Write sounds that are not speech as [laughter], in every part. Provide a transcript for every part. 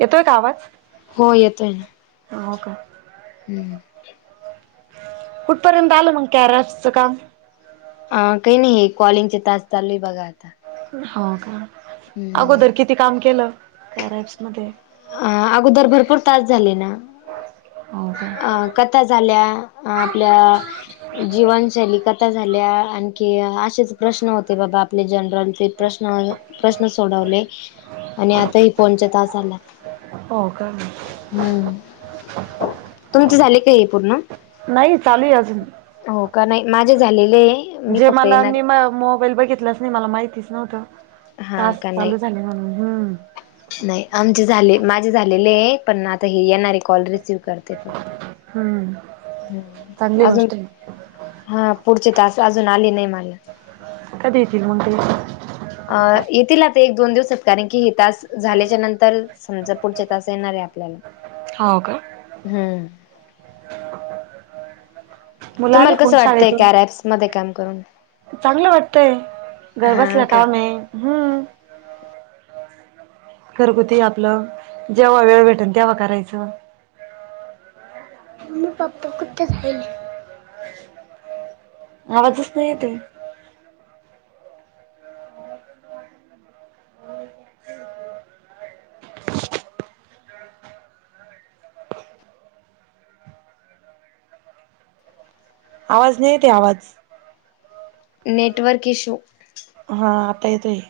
येतोय का आवाज? हो येतोय ना. हो का? हम्म. कुठपर्यंत आल मग [unintelligible] काम? अ काही नाहीये कॉलिंगचे टास्क चालू आहे बघा आता. हो का हम्म. अगोदर किती काम केलं [unintelligible] मध्ये? अ अगोदर भरपूर टास्क झाले ना. हो का. कथा झाल्या आपल्या जीवनशैली कथा था झाल्या आणखी असेच प्रश्न होते बाबा आपले जनरलचे प्रश्न प्रश्न सोडवले आणि आता हे फोन चे टास्क आल्यात. हो का मग. हम्म. तुमचे झाले का हे पूर्ण? नाही चालू आहे अजून. हो का नाही माझे झालेले आहे. मी जे फक्त मला येणार मी मोबाईल बघितलाच नाही मला माहितीच नव्हतं. हा टास्क का नाही चालू झाले म्हणून हम्म. नाही आमचे झाले, माझे झालेले आहे पण आता हे येणारे कॉल रिसीव्ह करते फक्त. हम्म. हम्म चांगली अजून गोष्ट आहे हां पुढचे टास्क अजून आलेले नाही मला. कधी येतील मग ते? अ येतील आता एक दोन दिवसात कारण की हे टास्क झाल्याच्या नंतर समजा पुढच्या टास्क येणार आहेत आपल्याला. हो का? हम्म. मुलं आले तुम्हाला कोण कसं वाटतंय शाळेतून कार्या ॲप मध्ये काम करून? चांगलं वाटतंय हा घरबसल्या का काम आहे हम्म. घरगुती आपलं जेव्हा वेळ भेटेन तेव्हा करायचं. मम्मी पप्पा कुठे झाईल? आवाजच नाहीे येत आहे. आवाज नाहीे येत आहे आवाज. Network issue. हां आता येत आहे.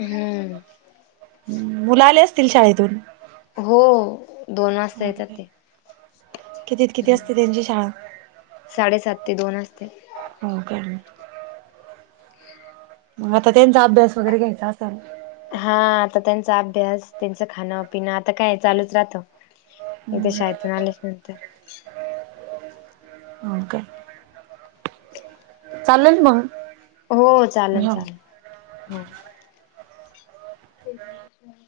हम्म. मुलं आले असतील शाळेतून. हो दोन वाजता येतात ते. कितीत ते किती असते त्यांची शाळा? साडेसात ते दोन असते. हो का! मग आता त्यांचा अभ्यास वगैरे घ्यायचा असा. हा, आता त्यांचा अभ्यास त्यांचं खाणपिण आता काय चालूच राहतं. एकदा शाळेतून आल्याच हम् नंतर हो का [inaudible] चाललंच मग. हो चालेल हा. चालेल हो, ते [inaudible]